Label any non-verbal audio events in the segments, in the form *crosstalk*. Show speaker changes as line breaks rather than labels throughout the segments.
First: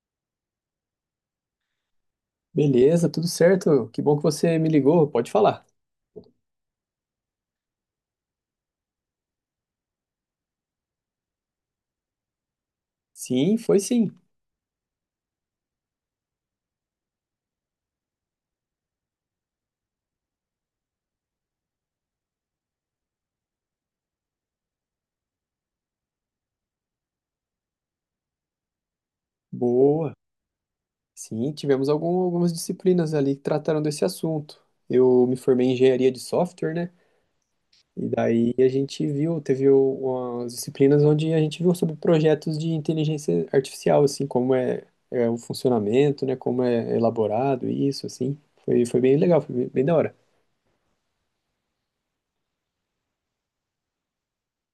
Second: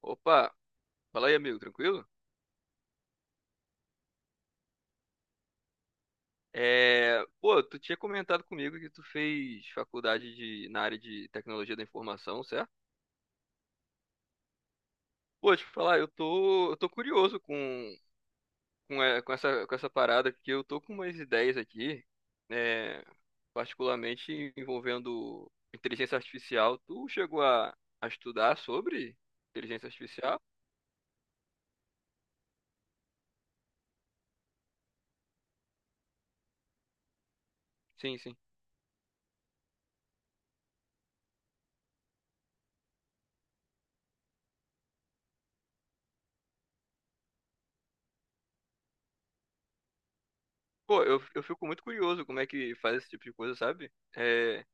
Opa, fala aí, amigo, tranquilo?
Beleza, tudo certo. Que bom que você me ligou. Pode falar.
Tu tinha comentado comigo que tu fez faculdade na área de tecnologia da informação, certo?
Sim, foi sim.
Pô, deixa eu te falar, eu tô curioso com com essa parada, porque eu tô com umas ideias aqui, é, particularmente envolvendo inteligência artificial. Tu chegou a estudar sobre inteligência
Boa.
artificial?
Sim, tivemos algumas disciplinas ali que trataram desse assunto. Eu me formei em engenharia de software, né? E
Sim, sim.
daí a gente viu, teve umas disciplinas onde a gente viu sobre projetos de inteligência artificial, assim, como é o funcionamento, né? Como é elaborado isso, assim. Foi bem legal, foi bem da hora.
Pô, eu fico muito curioso como é que faz esse tipo de coisa, sabe? É,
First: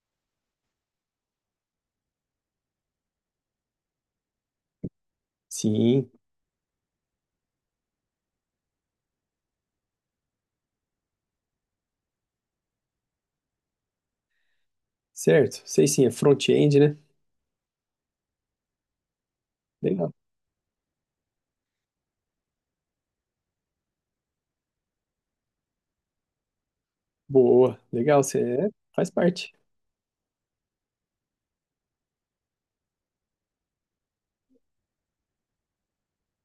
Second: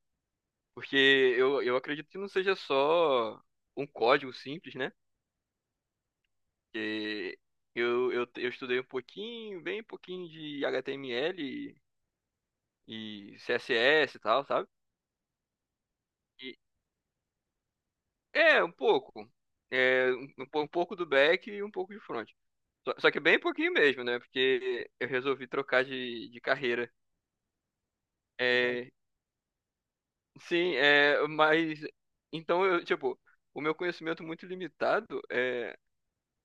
Porque eu acredito que não seja só um código simples, né?
Sim,
Que eu estudei um pouquinho, bem pouquinho de HTML e CSS e tal, sabe?
certo. Sei sim, é
E,
front-end, né?
um pouco.
Legal.
É, um pouco do back e um pouco de front. Só que bem pouquinho mesmo, né? Porque eu resolvi trocar de carreira.
Boa, legal.
É,
Faz parte.
sim, é, mas. Então, eu, tipo, o meu conhecimento muito limitado é.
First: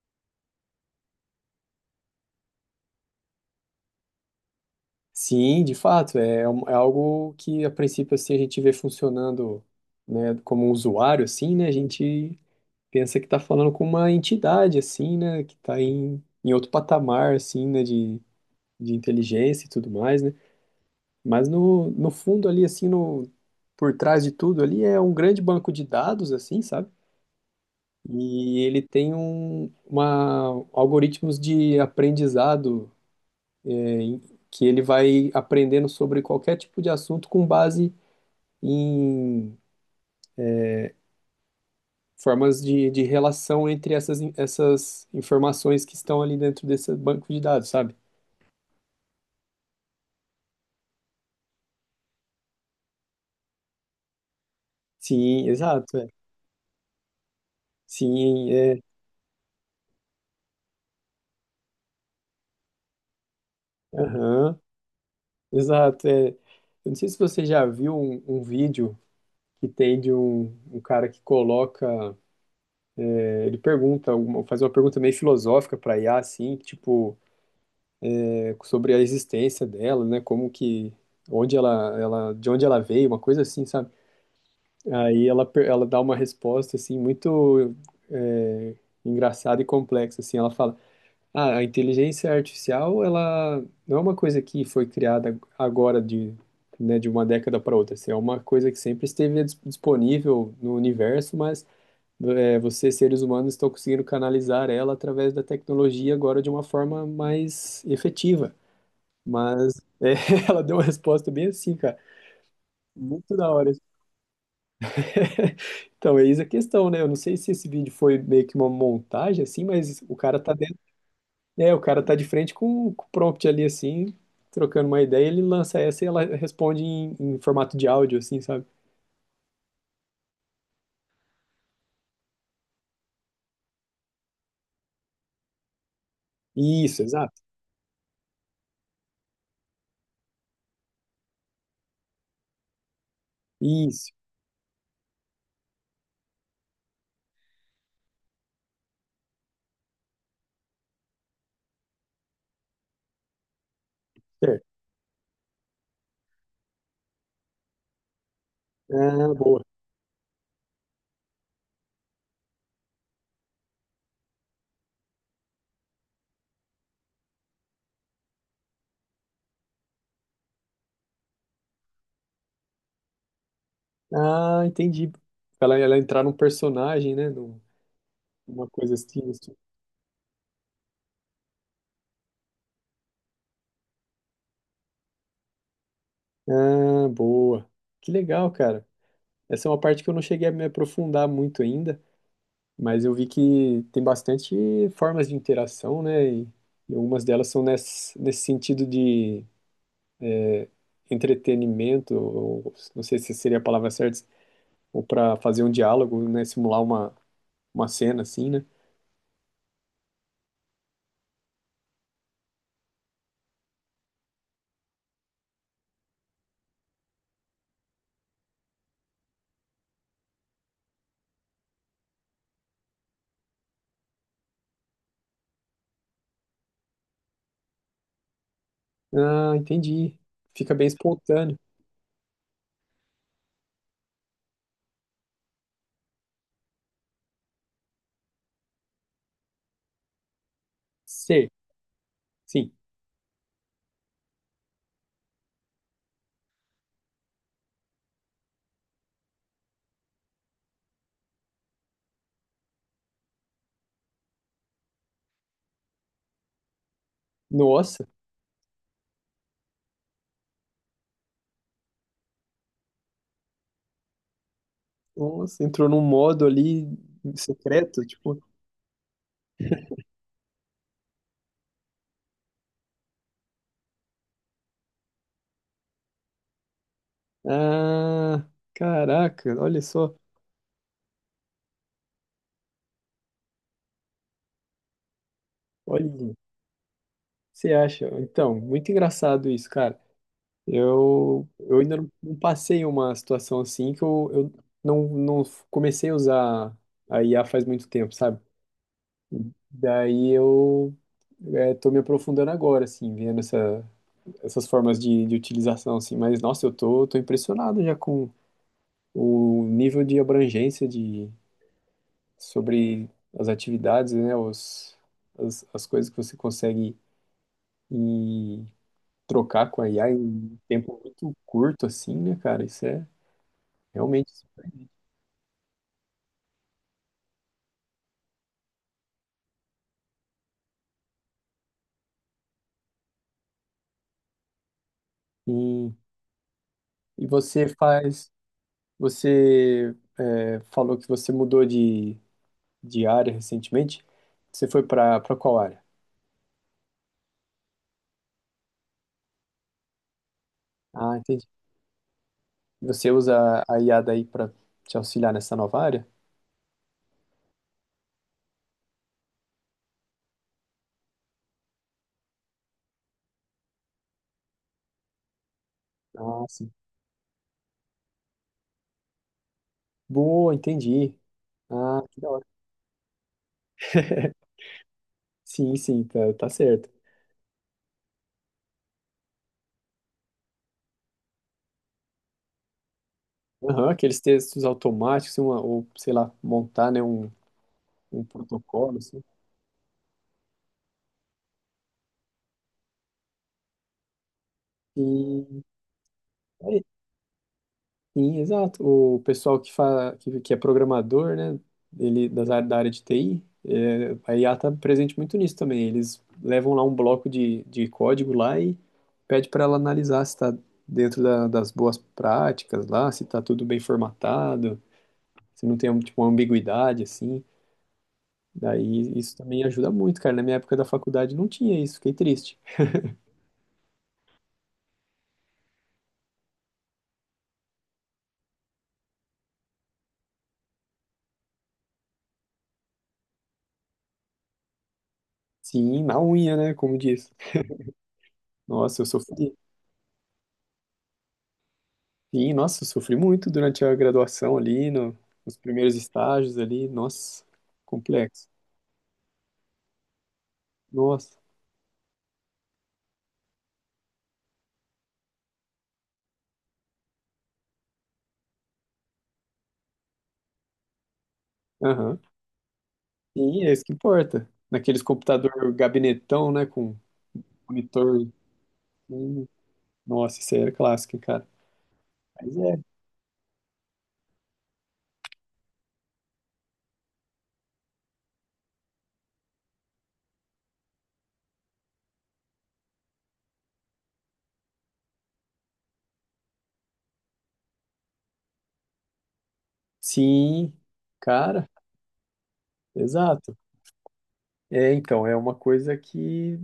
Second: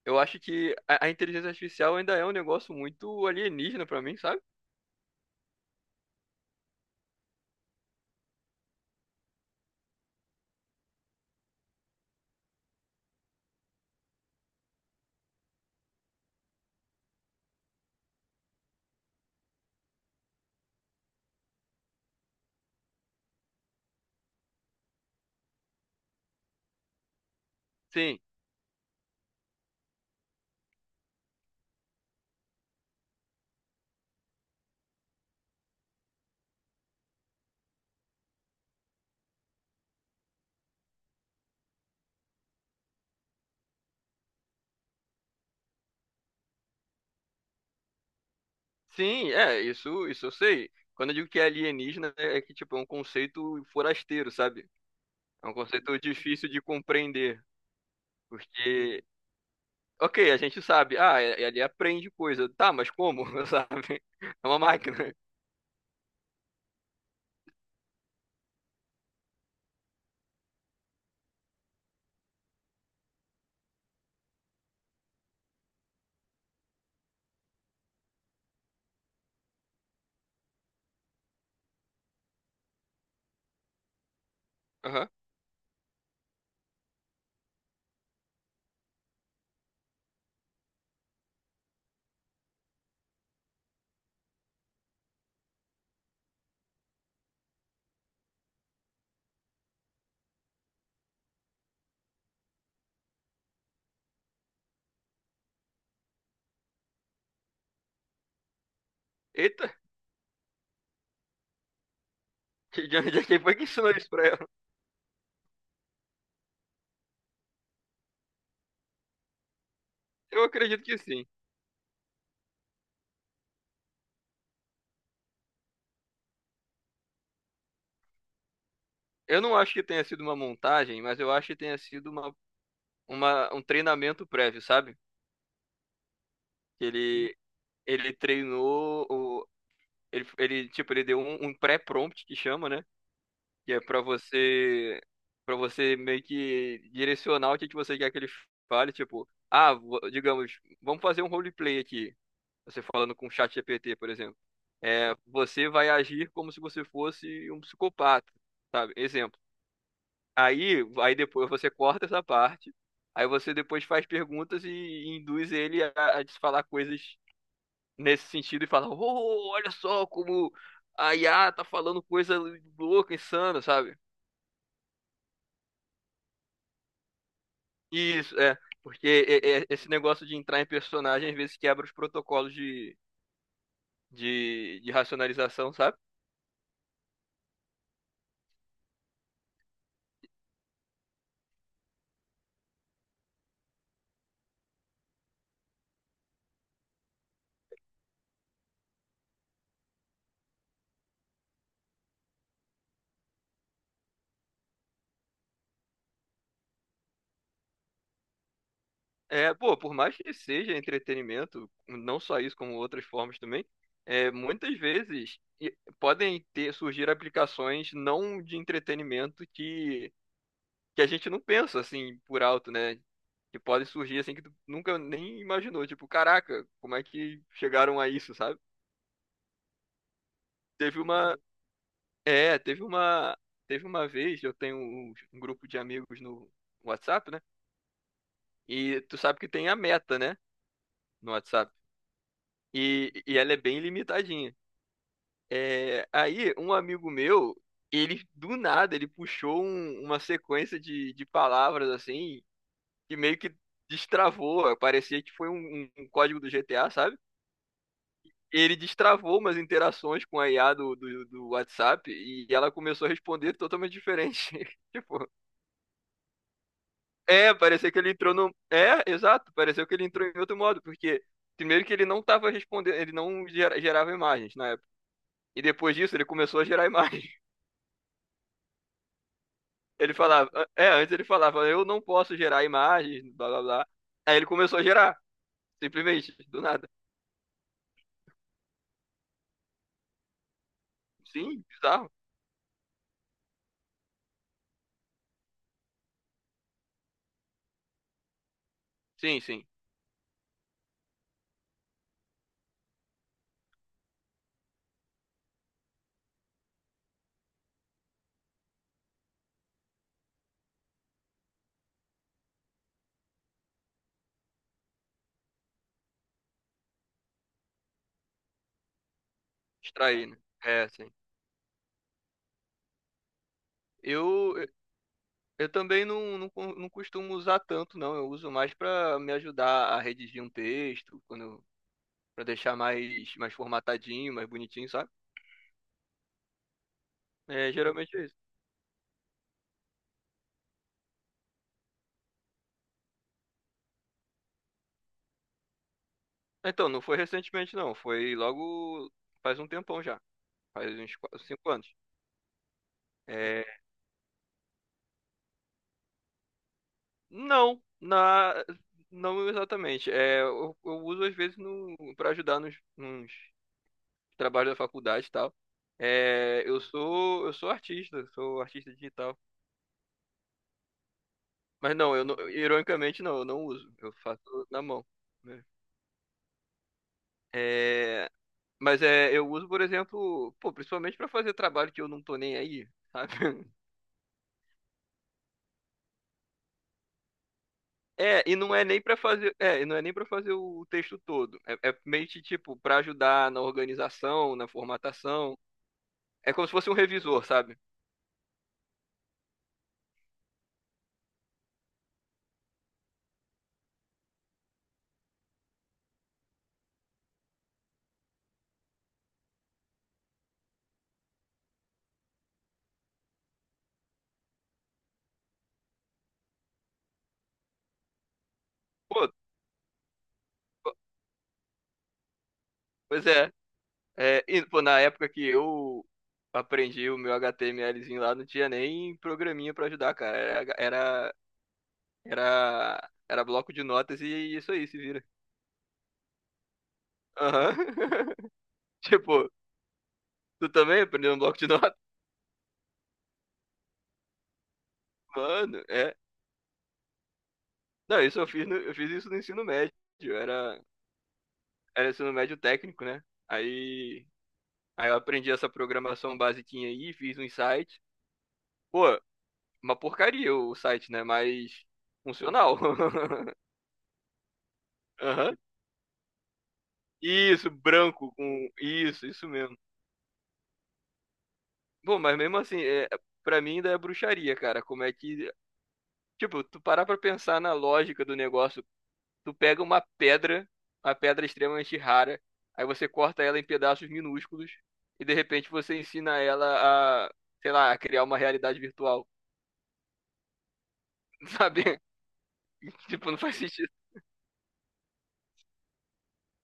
Eu acho que a inteligência artificial ainda é um negócio muito alienígena pra mim, sabe?
Sim, de fato, é é algo que a princípio assim a gente vê funcionando, né, como um usuário assim, né, a gente pensa que está falando com uma entidade assim, né, que está em outro patamar assim, né, de inteligência e tudo mais, né, mas no fundo ali assim, no, por trás de tudo ali é um grande banco de dados assim, sabe?
Sim,
E ele tem uma, algoritmos de aprendizado que ele vai aprendendo sobre qualquer tipo de assunto com base em formas de relação entre essas, essas informações que estão ali dentro desse banco de dados, sabe?
sim, é, isso eu sei. Quando eu digo que é alienígena, é que, tipo, é um conceito forasteiro, sabe? É
Sim,
um
exato,
conceito
é.
difícil de compreender,
Sim, é.
porque, ok, a gente sabe, ah, ele aprende coisa, tá, mas como, *laughs* sabe? É
Aham,
uma máquina.
exato, é. Eu não sei se você já viu um vídeo que tem de um, um cara que coloca, é, ele pergunta, faz uma pergunta meio filosófica para IA, assim, tipo, é, sobre a existência dela, né? Como que, onde ela, de onde ela veio, uma coisa assim, sabe?
Aham.
Aí ela dá uma resposta assim muito é, engraçada e complexa assim. Ela fala: "Ah, a inteligência artificial ela não é uma coisa que foi criada agora de, né, de uma década para outra. Assim, é uma coisa que sempre esteve disponível no universo, mas é, vocês seres humanos estão conseguindo canalizar ela através da tecnologia agora de uma forma mais efetiva."
Eita,
Mas é, *laughs* ela deu uma resposta bem assim, cara.
de onde *laughs* é
Muito
que
da
foi que
hora.
ensinou isso pra ela?
Então, é isso a questão, né? Eu não sei se esse vídeo foi meio que uma montagem, assim, mas o cara
Eu
tá dentro,
acredito que sim.
é. O cara tá de frente com o prompt ali, assim, trocando uma ideia, ele lança essa e ela responde em formato de áudio, assim, sabe?
Eu não acho que tenha sido uma montagem, mas eu acho que tenha sido um treinamento prévio, sabe? Que
Isso,
ele,
exato.
ele treinou, o- ele, tipo, ele deu um pré-prompt que chama, né? Que é
Isso,
para você meio que direcionar o que que você quer que ele fale, tipo, ah, digamos, vamos fazer um roleplay aqui, você falando com o chat GPT, por exemplo.
certo.
É, você vai agir como se você fosse um psicopata, sabe?
Ah,
Exemplo.
boa.
Aí, aí depois você corta essa parte, aí você depois faz perguntas e induz ele a te falar coisas nesse sentido e falar, oh, olha só como a IA tá falando coisa louca, insana, sabe?
Ah, entendi. Ela entrar num personagem, né? Num-
Isso, é.
numa coisa
Porque
assim, assim.
esse negócio de entrar em personagem às vezes quebra os protocolos de racionalização, sabe?
Ah, boa. Que legal, cara. Essa é uma parte que eu não cheguei a me aprofundar muito ainda. Mas eu vi que tem bastante formas de interação, né? E algumas delas são nesse, nesse sentido de entretenimento, ou não sei se seria a palavra certa, ou para fazer um diálogo, né? Simular uma cena assim, né?
É, pô, por mais que seja entretenimento, não só isso, como outras formas também, é, muitas vezes podem ter surgir aplicações não de entretenimento que a gente não pensa assim por alto, né? Que podem surgir assim que tu nunca nem imaginou. Tipo, caraca, como é que chegaram a isso, sabe?
Ah, entendi. Fica bem
Teve uma.
espontâneo.
É, teve uma. Teve uma vez, eu tenho um grupo de amigos no WhatsApp, né? E tu sabe que tem a meta, né? No
Ser,
WhatsApp.
sim.
E ela é bem limitadinha. É, aí, um amigo meu, ele do nada, ele puxou uma sequência de palavras assim, que meio que destravou, eh, parecia que foi um código do GTA, sabe?
Nossa,
Ele destravou umas interações com a IA do WhatsApp e ela começou a responder totalmente diferente. *laughs* Tipo,
nossa, entrou num modo ali
é, parecia que
secreto,
ele entrou
tipo,
no. É, exato, pareceu que ele entrou em outro modo, porque primeiro que ele não tava respondendo, ele não gerava imagens na época. E depois disso ele começou a gerar *laughs* imagens.
ah, caraca, olha
Ele
só,
falava, é, antes ele falava, eu não posso gerar imagens, blá blá blá. Aí ele começou a gerar,
olha,
simplesmente, do nada.
você acha? Então, muito engraçado isso, cara.
Sim,
Eu ainda
bizarro.
não passei uma situação assim que eu não comecei a usar a IA faz muito tempo, sabe?
Sim, sim.
Daí eu é, tô me aprofundando agora, assim, vendo essa, essas formas de utilização, assim. Mas, nossa, tô impressionado já com o nível de abrangência de, sobre as atividades, né? As, as coisas que você consegue ir trocar com a IA
Extrair, né?
em
É,
tempo
sim.
muito curto, assim, né, cara? Isso é realmente.
Eu, eu também não costumo usar tanto, não. Eu uso mais pra me ajudar a redigir um texto, quando, para deixar mais, mais formatadinho, mais bonitinho, sabe?
E, e você
É, geralmente é
faz,
isso.
você é, falou que você mudou de área recentemente. Você foi para qual área?
Então, não foi recentemente, não. Foi logo faz um tempão já. Faz
Ah,
uns 4,
entendi.
5 anos.
Você usa
É,
a IA daí para te auxiliar nessa nova área?
não, não exatamente. É, eu uso às vezes no, para ajudar nos trabalhos da faculdade e tal.
Ah,
É,
sim.
eu sou artista digital.
Boa, entendi.
Mas
Ah,
não,
que
eu
da hora.
não, ironicamente não, eu não uso. Eu
*laughs*
faço na mão. Né?
Sim, sim, tá certo.
É, mas é, eu uso, por exemplo, pô, principalmente para fazer trabalho que eu não tô nem aí, sabe? *laughs*
Aham, aqueles textos automáticos, uma, ou sei lá, montar, né, um
É,
protocolo, assim.
e não é nem para fazer o texto todo. É, é meio que tipo para ajudar na organização, na
E
formatação. É como se
é.
fosse um revisor, sabe?
Sim, exato. O pessoal que fala, que é programador, né, ele das áreas da área de TI, é, a IA está presente muito nisso também. Eles levam lá um bloco de código lá e pede para ela analisar se está dentro das boas práticas lá, se está tudo bem formatado, se não tem tipo, uma ambiguidade assim. Daí
Pô,
isso também ajuda muito, cara. Na minha época da
po-
faculdade não tinha isso, fiquei triste.
pois é. É, e, pô, na época que eu aprendi o meu HTMLzinho lá, não tinha nem programinha pra ajudar, cara. Era bloco de notas e isso aí, se vira.
Sim, na unha, né, como diz.
Aham.
Nossa, eu
*laughs* Tipo,
sofri.
tu também aprendeu um bloco de notas?
Sim, nossa, eu sofri muito durante a graduação ali,
*laughs*
nos
Mano,
primeiros
é.
estágios ali, nossa,
Não, isso eu
complexo.
fiz, no ensino médio. Era,
Nossa,
era ensino médio técnico, né? Aí, aí eu aprendi essa programação basiquinha aí, fiz um site. Pô, uma porcaria o site, né? Mas
aham.
funcional. *laughs*
Sim, é isso que importa. Naqueles
Aham.
computador gabinetão, né, com
Isso,
monitor.
branco com
Assim.
isso mesmo.
Nossa, isso aí era clássico, hein, cara.
Bom, mas
Mas
mesmo assim,
é.
é, para mim ainda é bruxaria, cara. Como é que, tipo, tu parar pra pensar na lógica do negócio, tu pega uma pedra extremamente rara, aí você corta ela em pedaços minúsculos e de repente você ensina ela a, sei lá, a criar uma realidade virtual,
Sim,
*laughs*
cara,
sabe? Tipo, não
exato.
faz sentido.
É, então, é uma coisa que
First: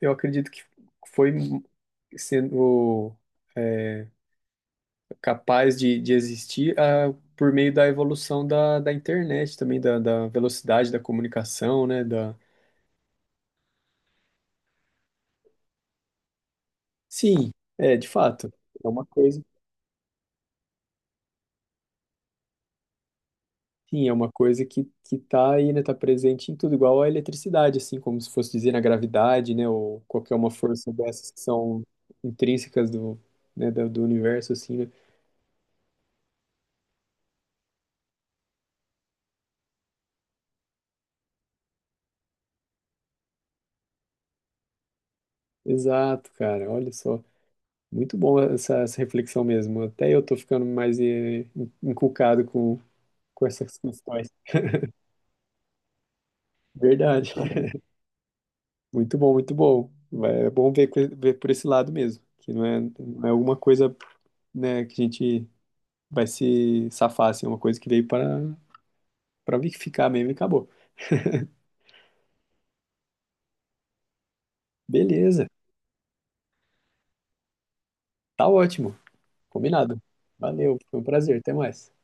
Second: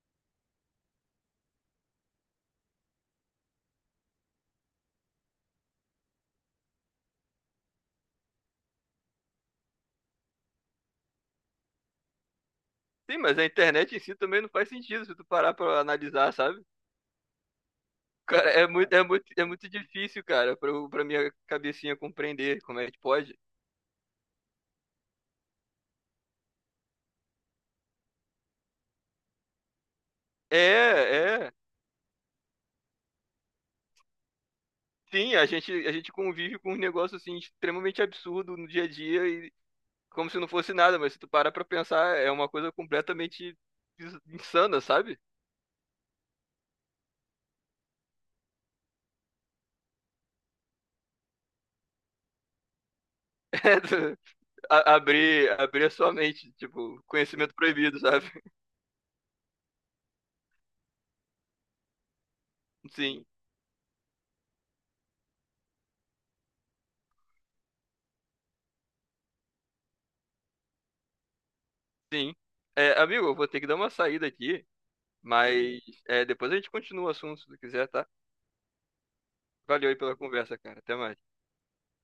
eu acredito que foi sendo é, capaz de existir ah, por meio da evolução da, da internet também, da, da velocidade da comunicação, né? Da...
Sim, mas a internet em si também não faz sentido se tu parar pra analisar, sabe?
Sim, é, de
Cara,
fato, é uma coisa,
é muito difícil, cara, pra minha cabecinha compreender como é que pode.
sim, é uma coisa que tá aí, né? Tá presente em tudo, igual a eletricidade, assim, como se fosse dizer na gravidade, né? Ou qualquer uma força dessas que
É, é.
são intrínsecas do, né, do universo, assim, né?
Sim, a gente convive com um negócio assim extremamente absurdo no dia a dia e como se não fosse nada, mas se tu parar pra pensar, é uma coisa completamente insana, sabe?
Exato, cara, olha só. Muito bom essa reflexão mesmo. Até eu tô ficando mais eh, encucado com
*laughs*
essas
É,
questões.
abrir a sua mente, tipo,
Verdade.
conhecimento proibido, sabe? *laughs*
*laughs* Muito bom, muito bom. Vai- é bom ver, ver por esse lado mesmo, que não
Sim,
é alguma coisa, né, que a gente vai se safar, assim, é uma coisa que veio para ficar mesmo e acabou.
sim. É, amigo, eu vou ter que dar uma saída aqui,
Beleza,
mas é, depois a gente continua o assunto, se tu quiser, tá?
tá ótimo,
Valeu aí
combinado.
pela conversa,
Valeu,
cara. Até
foi um
mais.
prazer, até mais.